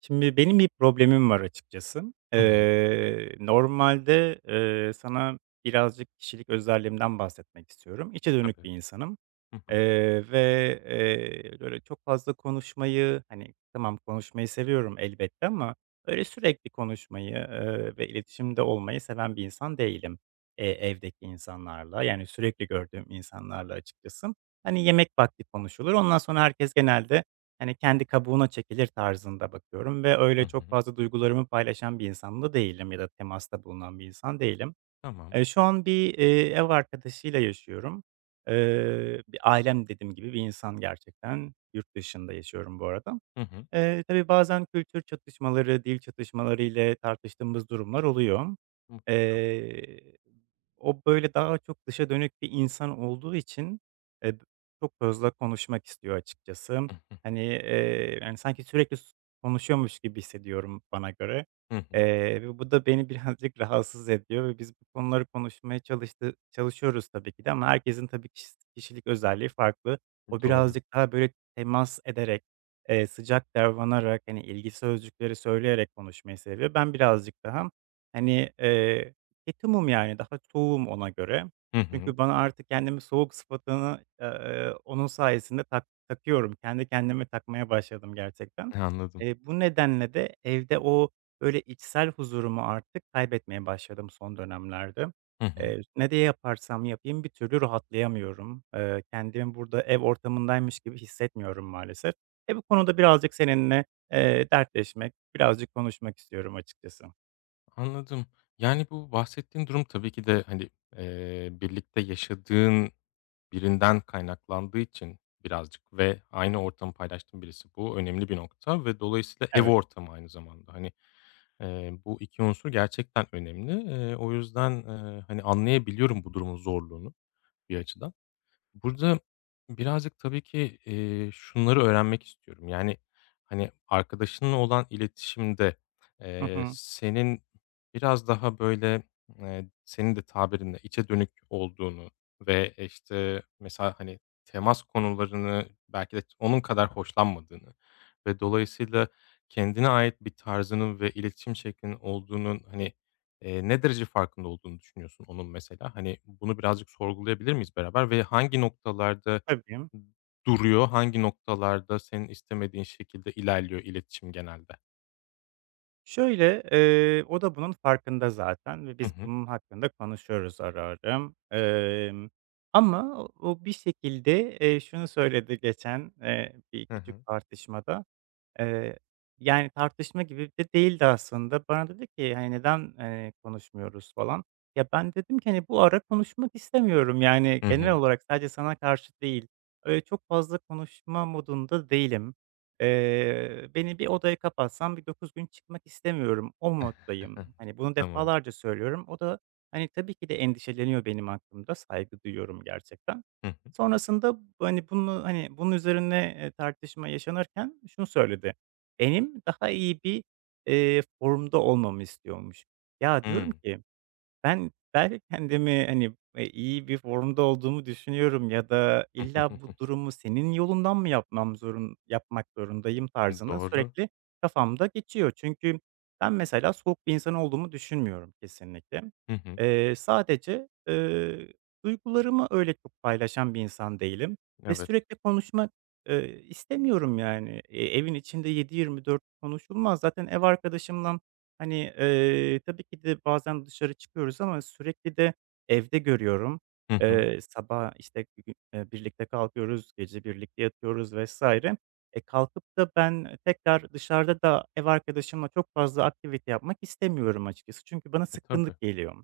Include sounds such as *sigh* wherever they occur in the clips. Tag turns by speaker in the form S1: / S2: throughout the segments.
S1: Şimdi benim bir problemim var açıkçası.
S2: Hı hı.
S1: Normalde, sana birazcık kişilik özelliğimden bahsetmek istiyorum. İçe dönük
S2: Tabii.
S1: bir insanım.
S2: Hı hı.
S1: Eee, ve, böyle, çok fazla konuşmayı, hani, tamam konuşmayı seviyorum elbette ama öyle sürekli konuşmayı, ve iletişimde olmayı seven bir insan değilim, evdeki insanlarla, yani, sürekli gördüğüm insanlarla açıkçası. Hani, yemek vakti konuşulur, ondan sonra herkes genelde, hani, kendi kabuğuna çekilir tarzında bakıyorum ve
S2: Hı
S1: öyle çok
S2: hı.
S1: fazla duygularımı paylaşan bir insan da değilim ya da temasta bulunan bir insan değilim.
S2: Tamam.
S1: Şu an bir, ev arkadaşıyla yaşıyorum. Bir ailem dediğim gibi bir insan gerçekten. Yurt dışında yaşıyorum bu arada.
S2: Hı hı.
S1: Tabii bazen kültür çatışmaları, dil çatışmaları ile tartıştığımız durumlar oluyor.
S2: Hı.
S1: Eee, o, böyle, daha çok dışa dönük bir insan olduğu için, eee, çok fazla konuşmak istiyor açıkçası.
S2: Hı hı.
S1: Hani, yani, sanki sürekli konuşuyormuş gibi hissediyorum bana göre.
S2: Hı
S1: Ve bu da beni *laughs* birazcık rahatsız ediyor ve biz bu konuları konuşmaya çalışıyoruz tabii ki de ama herkesin tabii kişilik özelliği farklı. O
S2: Doğru.
S1: birazcık daha, böyle, temas ederek sıcak davranarak, hani, ilgi sözcükleri söyleyerek konuşmayı seviyor. Ben birazcık daha, hani, ketumum, yani, daha soğuğum ona göre.
S2: Hı hı.
S1: Çünkü bana artık kendimi soğuk sıfatını, onun sayesinde takıyorum. Kendi kendime takmaya başladım gerçekten.
S2: Anladım.
S1: Bu nedenle de evde o, böyle, içsel huzurumu artık kaybetmeye başladım son dönemlerde.
S2: Hı hı.
S1: Ne de yaparsam yapayım bir türlü rahatlayamıyorum. Kendimi burada ev ortamındaymış gibi hissetmiyorum maalesef. E, bu konuda birazcık seninle, dertleşmek, birazcık konuşmak istiyorum açıkçası.
S2: Anladım. Yani, bu bahsettiğin durum tabii ki de, hani, birlikte yaşadığın birinden kaynaklandığı için birazcık ve aynı ortamı paylaştığın birisi. Bu önemli bir nokta ve dolayısıyla ev
S1: Evet.
S2: ortamı aynı zamanda. Hani, bu 2 unsur gerçekten önemli. O yüzden, hani, anlayabiliyorum bu durumun zorluğunu bir açıdan. Burada birazcık tabii ki, şunları öğrenmek istiyorum. Yani, hani, arkadaşınla olan iletişimde,
S1: Hı hı.
S2: senin biraz daha, böyle, senin de tabirinle içe dönük olduğunu ve, işte, mesela, hani, temas konularını belki de onun kadar hoşlanmadığını ve dolayısıyla kendine ait bir tarzının ve iletişim şeklinin olduğunun, hani, ne derece farkında olduğunu düşünüyorsun onun mesela? Hani, bunu birazcık sorgulayabilir miyiz beraber ve hangi noktalarda
S1: Tabii.
S2: duruyor, hangi noktalarda senin istemediğin şekilde ilerliyor iletişim genelde?
S1: Şöyle, o da bunun farkında zaten ve
S2: Hı
S1: biz
S2: hı.
S1: bunun hakkında konuşuyoruz ara ara. Emm, ama o bir şekilde, şunu söyledi geçen, bir
S2: Hı
S1: küçük
S2: hı.
S1: tartışmada. Eee, yani, tartışma gibi de değildi aslında. Bana dedi ki, hani, "Neden, konuşmuyoruz?" falan. Ya, ben dedim ki, hani, "Bu ara konuşmak istemiyorum. Yani,
S2: Hı
S1: genel
S2: hı.
S1: olarak sadece sana karşı değil. Öyle çok fazla konuşma modunda değilim. Beni bir odaya kapatsam bir 9 gün çıkmak istemiyorum. O
S2: *laughs*
S1: moddayım." Hani, bunu
S2: Tamam.
S1: defalarca söylüyorum. O da, hani, tabii ki de endişeleniyor benim hakkımda. Saygı duyuyorum gerçekten.
S2: Hı hı.
S1: Sonrasında, hani, bunu, hani, bunun üzerine, tartışma yaşanırken şunu söyledi: "Benim daha iyi bir, formda olmamı istiyormuş." Ya, diyorum
S2: Hımm.
S1: ki ben belki kendimi, hani, iyi bir formda olduğumu düşünüyorum ya da illa bu
S2: *laughs*
S1: durumu senin yolundan mı yapmam zorun yapmak zorundayım tarzında
S2: Doğru.
S1: sürekli kafamda geçiyor. Çünkü ben mesela soğuk bir insan olduğumu düşünmüyorum kesinlikle.
S2: Hı hı.
S1: Eee, sadece, eee, duygularımı öyle çok paylaşan bir insan değilim ve
S2: Evet.
S1: sürekli konuşmak, istemiyorum yani. Evin içinde 7/24 konuşulmaz. Zaten ev arkadaşımla hani, tabii ki de bazen dışarı çıkıyoruz ama sürekli de evde görüyorum.
S2: Hı hı.
S1: Sabah, işte, bir gün, birlikte kalkıyoruz, gece birlikte yatıyoruz vesaire. E, kalkıp da ben tekrar dışarıda da ev arkadaşımla çok fazla aktivite yapmak istemiyorum açıkçası. Çünkü bana
S2: E, tabii.
S1: sıkkınlık geliyor.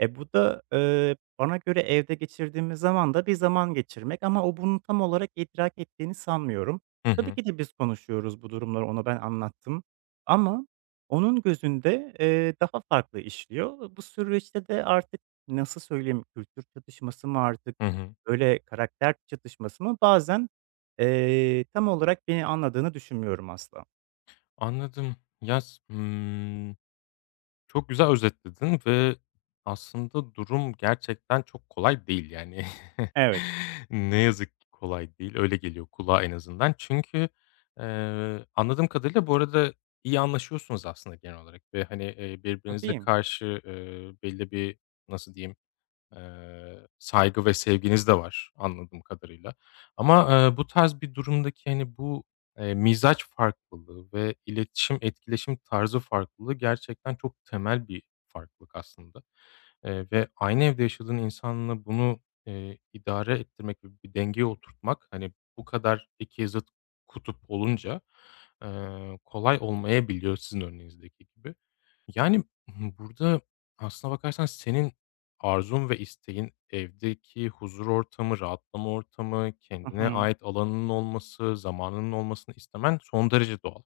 S1: E, bu da, bana göre evde geçirdiğimiz zaman da bir zaman geçirmek ama o bunu tam olarak idrak ettiğini sanmıyorum.
S2: Hı
S1: Tabii
S2: hı.
S1: ki de biz konuşuyoruz bu durumları, ona ben anlattım ama onun gözünde, daha farklı işliyor. Bu süreçte de artık nasıl söyleyeyim, kültür çatışması mı artık,
S2: Hı hı.
S1: böyle, karakter çatışması mı bazen, tam olarak beni anladığını düşünmüyorum asla.
S2: Anladım. Yaz. Çok güzel özetledin ve aslında durum gerçekten çok kolay değil yani. *laughs*
S1: Evet,
S2: Ne yazık ki kolay değil. Öyle geliyor kulağa en azından. Çünkü, anladığım kadarıyla bu arada iyi anlaşıyorsunuz aslında genel olarak ve, hani, birbirinize
S1: tabii.
S2: karşı, belli bir, nasıl diyeyim, saygı ve sevginiz de var anladığım kadarıyla. Ama, bu tarz bir durumdaki, hani, bu, mizaç farklılığı ve iletişim, etkileşim tarzı farklılığı gerçekten çok temel bir farklılık aslında, ve aynı evde yaşadığın insanla bunu, idare ettirmek ve bir dengeye oturtmak, hani, bu kadar 2 zıt kutup olunca, kolay olmayabiliyor sizin örneğinizdeki gibi. Yani, burada aslına bakarsan senin arzun ve isteğin evdeki huzur ortamı, rahatlama ortamı,
S1: Hı
S2: kendine
S1: hı.
S2: ait alanının olması, zamanının olmasını istemen son derece doğal.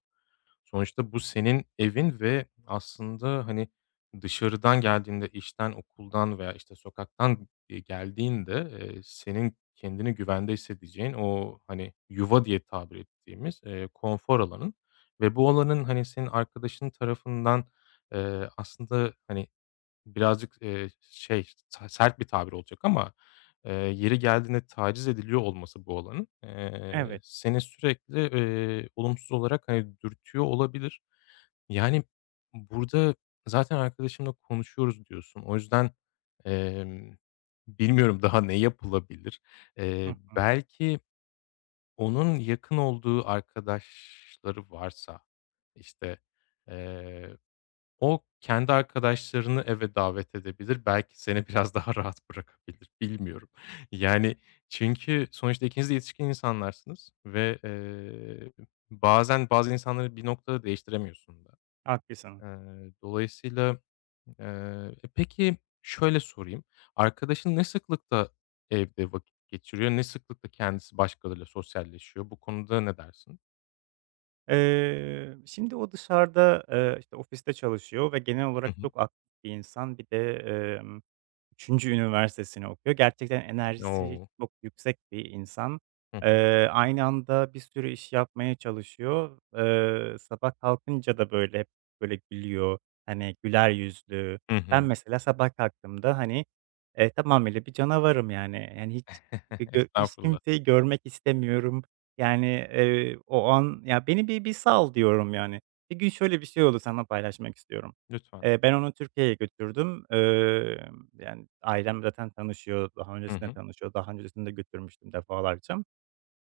S2: Sonuçta bu senin evin ve aslında, hani, dışarıdan geldiğinde, işten, okuldan veya, işte, sokaktan, geldiğinde, senin kendini güvende hissedeceğin o, hani, yuva diye tabir ettiğimiz, konfor alanın ve bu alanın, hani, senin arkadaşın tarafından, aslında, hani, Birazcık, şey, sert bir tabir olacak ama, yeri geldiğinde taciz ediliyor olması bu alanın,
S1: Evet.
S2: seni sürekli, olumsuz olarak, hani, dürtüyor olabilir. Yani, burada zaten arkadaşınla konuşuyoruz diyorsun. O yüzden, emm, bilmiyorum daha ne yapılabilir?
S1: Hı hı.
S2: Belki onun yakın olduğu arkadaşları varsa, işte, eee o kendi arkadaşlarını eve davet edebilir. Belki seni *laughs* biraz daha rahat bırakabilir. Bilmiyorum. *laughs* Yani, çünkü sonuçta ikiniz de yetişkin insanlarsınız ve, bazen bazı insanları bir noktada değiştiremiyorsun da.
S1: Haklısın.
S2: Dolayısıyla, eee, peki şöyle sorayım. Arkadaşın ne sıklıkta evde vakit geçiriyor? Ne sıklıkta kendisi başkalarıyla sosyalleşiyor? Bu konuda ne dersin?
S1: Şimdi o dışarıda, işte, ofiste çalışıyor ve genel
S2: Hı
S1: olarak
S2: hı.
S1: çok aktif bir insan. Bir de, üçüncü üniversitesini okuyor. Gerçekten enerjisi
S2: O!
S1: çok yüksek bir insan.
S2: Hı hı.
S1: Aynı anda bir sürü iş yapmaya çalışıyor. Sabah kalkınca da böyle hep böyle gülüyor. Hani güler yüzlü.
S2: Hı
S1: Ben
S2: hı.
S1: mesela sabah kalktığımda hani, tamamıyla bir canavarım yani. Yani hiç
S2: *laughs*
S1: gö hiç
S2: Estağfurullah.
S1: kimseyi görmek istemiyorum. Yani, o an ya, "Beni bir sal." diyorum yani. Bir gün şöyle bir şey oldu sana paylaşmak istiyorum.
S2: Lütfen.
S1: Ben onu Türkiye'ye götürdüm. Yani, ailem zaten tanışıyor, daha
S2: Hı
S1: öncesinde
S2: hı.
S1: tanışıyor. Daha öncesinde de götürmüştüm defalarca.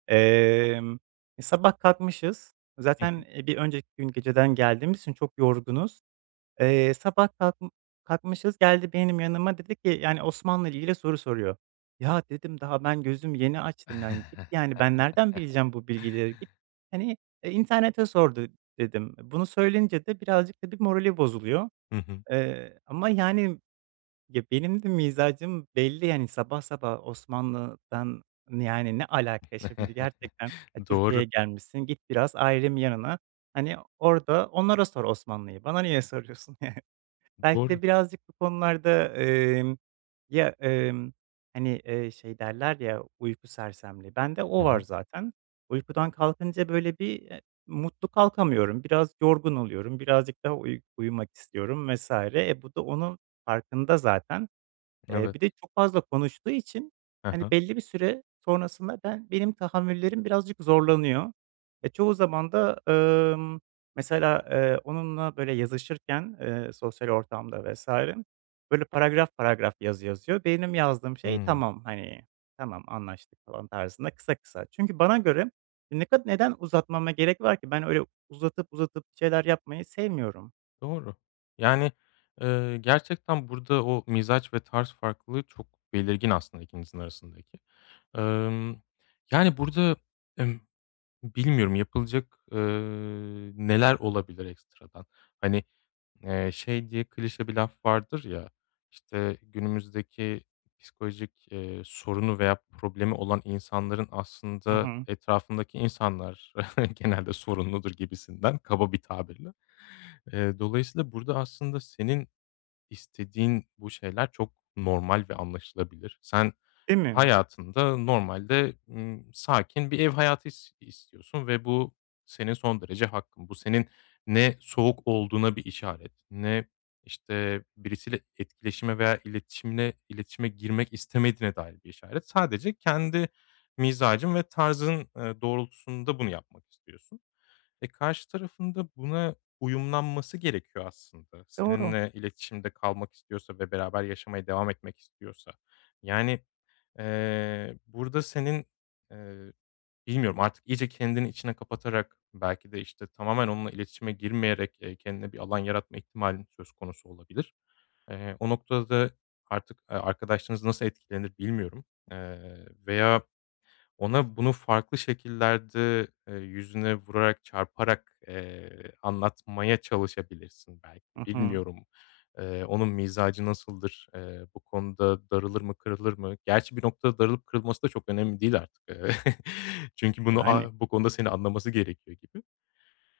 S1: Emm, sabah kalkmışız.
S2: Hı
S1: Zaten,
S2: hı.
S1: bir önceki gün geceden geldiğimiz için çok yorgunuz. Sabah kalkmışız, geldi benim yanıma dedi ki, yani, Osmanlı ile ilgili soru soruyor. Ya, dedim, daha ben gözümü yeni açtım, yani, git, yani, ben nereden bileceğim bu bilgileri? Git, hani, internete sordu dedim. Bunu söyleyince de birazcık tabii morali bozuluyor.
S2: Hı hı.
S1: Ama yani, ya, benim de mizacım belli, yani, sabah sabah Osmanlı'dan, yani, ne alaka şimdi gerçekten?
S2: *laughs*
S1: E, Türkiye'ye
S2: Doğru,
S1: gelmişsin, git biraz ailemin yanına. Hani, orada onlara sor Osmanlı'yı, bana niye soruyorsun *laughs* yani? Belki
S2: doğru.
S1: de birazcık bu konularda, ya, hani, şey derler ya, uyku sersemliği. Bende
S2: Hı
S1: o var
S2: hı.
S1: zaten. Uykudan kalkınca böyle bir, mutlu kalkamıyorum. Biraz yorgun oluyorum. Birazcık daha uyumak istiyorum vesaire. E, bu da onun farkında zaten.
S2: Evet.
S1: Bir de çok fazla konuştuğu için,
S2: Hı
S1: hani,
S2: hı.
S1: belli bir süre sonrasında benim tahammüllerim birazcık zorlanıyor. E, çoğu zaman da, ımm, mesela, onunla böyle yazışırken, sosyal ortamda vesaire böyle paragraf paragraf yazı yazıyor. Benim yazdığım şey
S2: Hımm.
S1: "Tamam, hani, tamam anlaştık." falan tarzında kısa kısa. Çünkü bana göre ne kad neden uzatmama gerek var ki? Ben öyle uzatıp uzatıp şeyler yapmayı sevmiyorum.
S2: Doğru. Yani, gerçekten burada o mizaç ve tarz farklılığı çok belirgin aslında ikinizin arasındaki. Emm, yani, burada, emm, bilmiyorum yapılacak, neler olabilir ekstradan? Hani şey diye klişe bir laf vardır ya, işte, günümüzdeki psikolojik, sorunu veya problemi olan insanların
S1: Hı
S2: aslında
S1: hı.
S2: etrafındaki insanlar *laughs* genelde sorunludur gibisinden kaba bir tabirle. Dolayısıyla burada aslında senin istediğin bu şeyler çok normal ve anlaşılabilir. Sen
S1: Değil mi?
S2: Hayatında normalde, sakin bir ev hayatı istiyorsun ve bu senin son derece hakkın. Bu senin ne soğuk olduğuna bir işaret, ne, işte, birisiyle etkileşime veya iletişime girmek istemediğine dair bir işaret. Sadece kendi mizacın ve tarzın, doğrultusunda bunu yapmak istiyorsun. E, karşı tarafın da buna uyumlanması gerekiyor aslında.
S1: Doğru.
S2: Seninle iletişimde kalmak istiyorsa ve beraber yaşamaya devam etmek istiyorsa. Yani burada senin, eee, bilmiyorum artık iyice kendini içine kapatarak belki de, işte, tamamen onunla iletişime girmeyerek, kendine bir alan yaratma ihtimalin söz konusu olabilir. O noktada da artık, arkadaşlığınız nasıl etkilenir bilmiyorum, veya ona bunu farklı şekillerde, yüzüne vurarak, çarparak, anlatmaya çalışabilirsin
S1: Hı
S2: belki.
S1: hı.
S2: Bilmiyorum, onun mizacı nasıldır? Bu konuda darılır mı, kırılır mı? Gerçi bir noktada darılıp kırılması da çok önemli değil artık. *laughs* çünkü bunu
S1: Yani.
S2: a bu konuda seni anlaması gerekiyor gibi.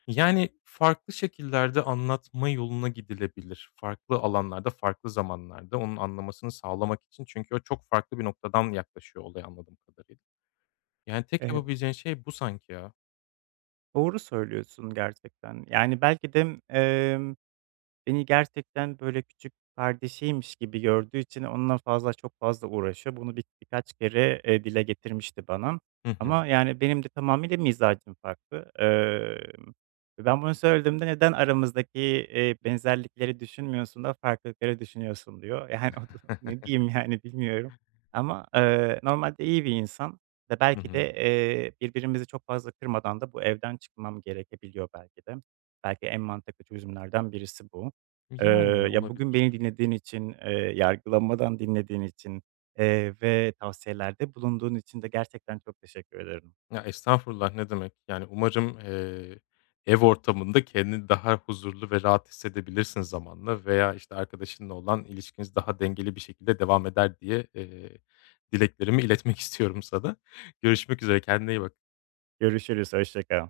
S2: Yani, farklı şekillerde anlatma yoluna gidilebilir. Farklı alanlarda, farklı zamanlarda onun anlamasını sağlamak için. Çünkü o çok farklı bir noktadan yaklaşıyor olaya anladığım kadarıyla. Yani, tek yapabileceğin şey bu sanki ya.
S1: Doğru söylüyorsun gerçekten. Yani belki de, emm, beni gerçekten, böyle, küçük kardeşiymiş gibi gördüğü için onunla çok fazla uğraşıyor. Bunu birkaç kere, dile getirmişti bana
S2: Hı hı.
S1: ama, yani, benim de tamamıyla mizacım farklı. Ben bunu söylediğimde "Neden aramızdaki, benzerlikleri düşünmüyorsun da farklılıkları düşünüyorsun?" diyor. *laughs* Yani, o da *laughs* ne
S2: *laughs*
S1: diyeyim, yani, bilmiyorum ama, normalde iyi bir insan ve
S2: Hı
S1: belki
S2: hı.
S1: de, birbirimizi çok fazla kırmadan da bu evden çıkmam gerekebiliyor belki de. Belki en mantıklı çözümlerden birisi bu.
S2: Yani,
S1: Ya, bugün beni
S2: olabilir.
S1: dinlediğin için, yargılamadan dinlediğin için, ve tavsiyelerde bulunduğun için de gerçekten çok teşekkür ederim.
S2: Ya, estağfurullah, ne demek. Yani, umarım, ev ortamında kendini daha huzurlu ve rahat hissedebilirsin zamanla veya, işte, arkadaşınla olan ilişkiniz daha dengeli bir şekilde devam eder diye, dileklerimi iletmek *laughs* istiyorum sana. Görüşmek üzere, kendine iyi bak.
S1: Görüşürüz, hoşça kal.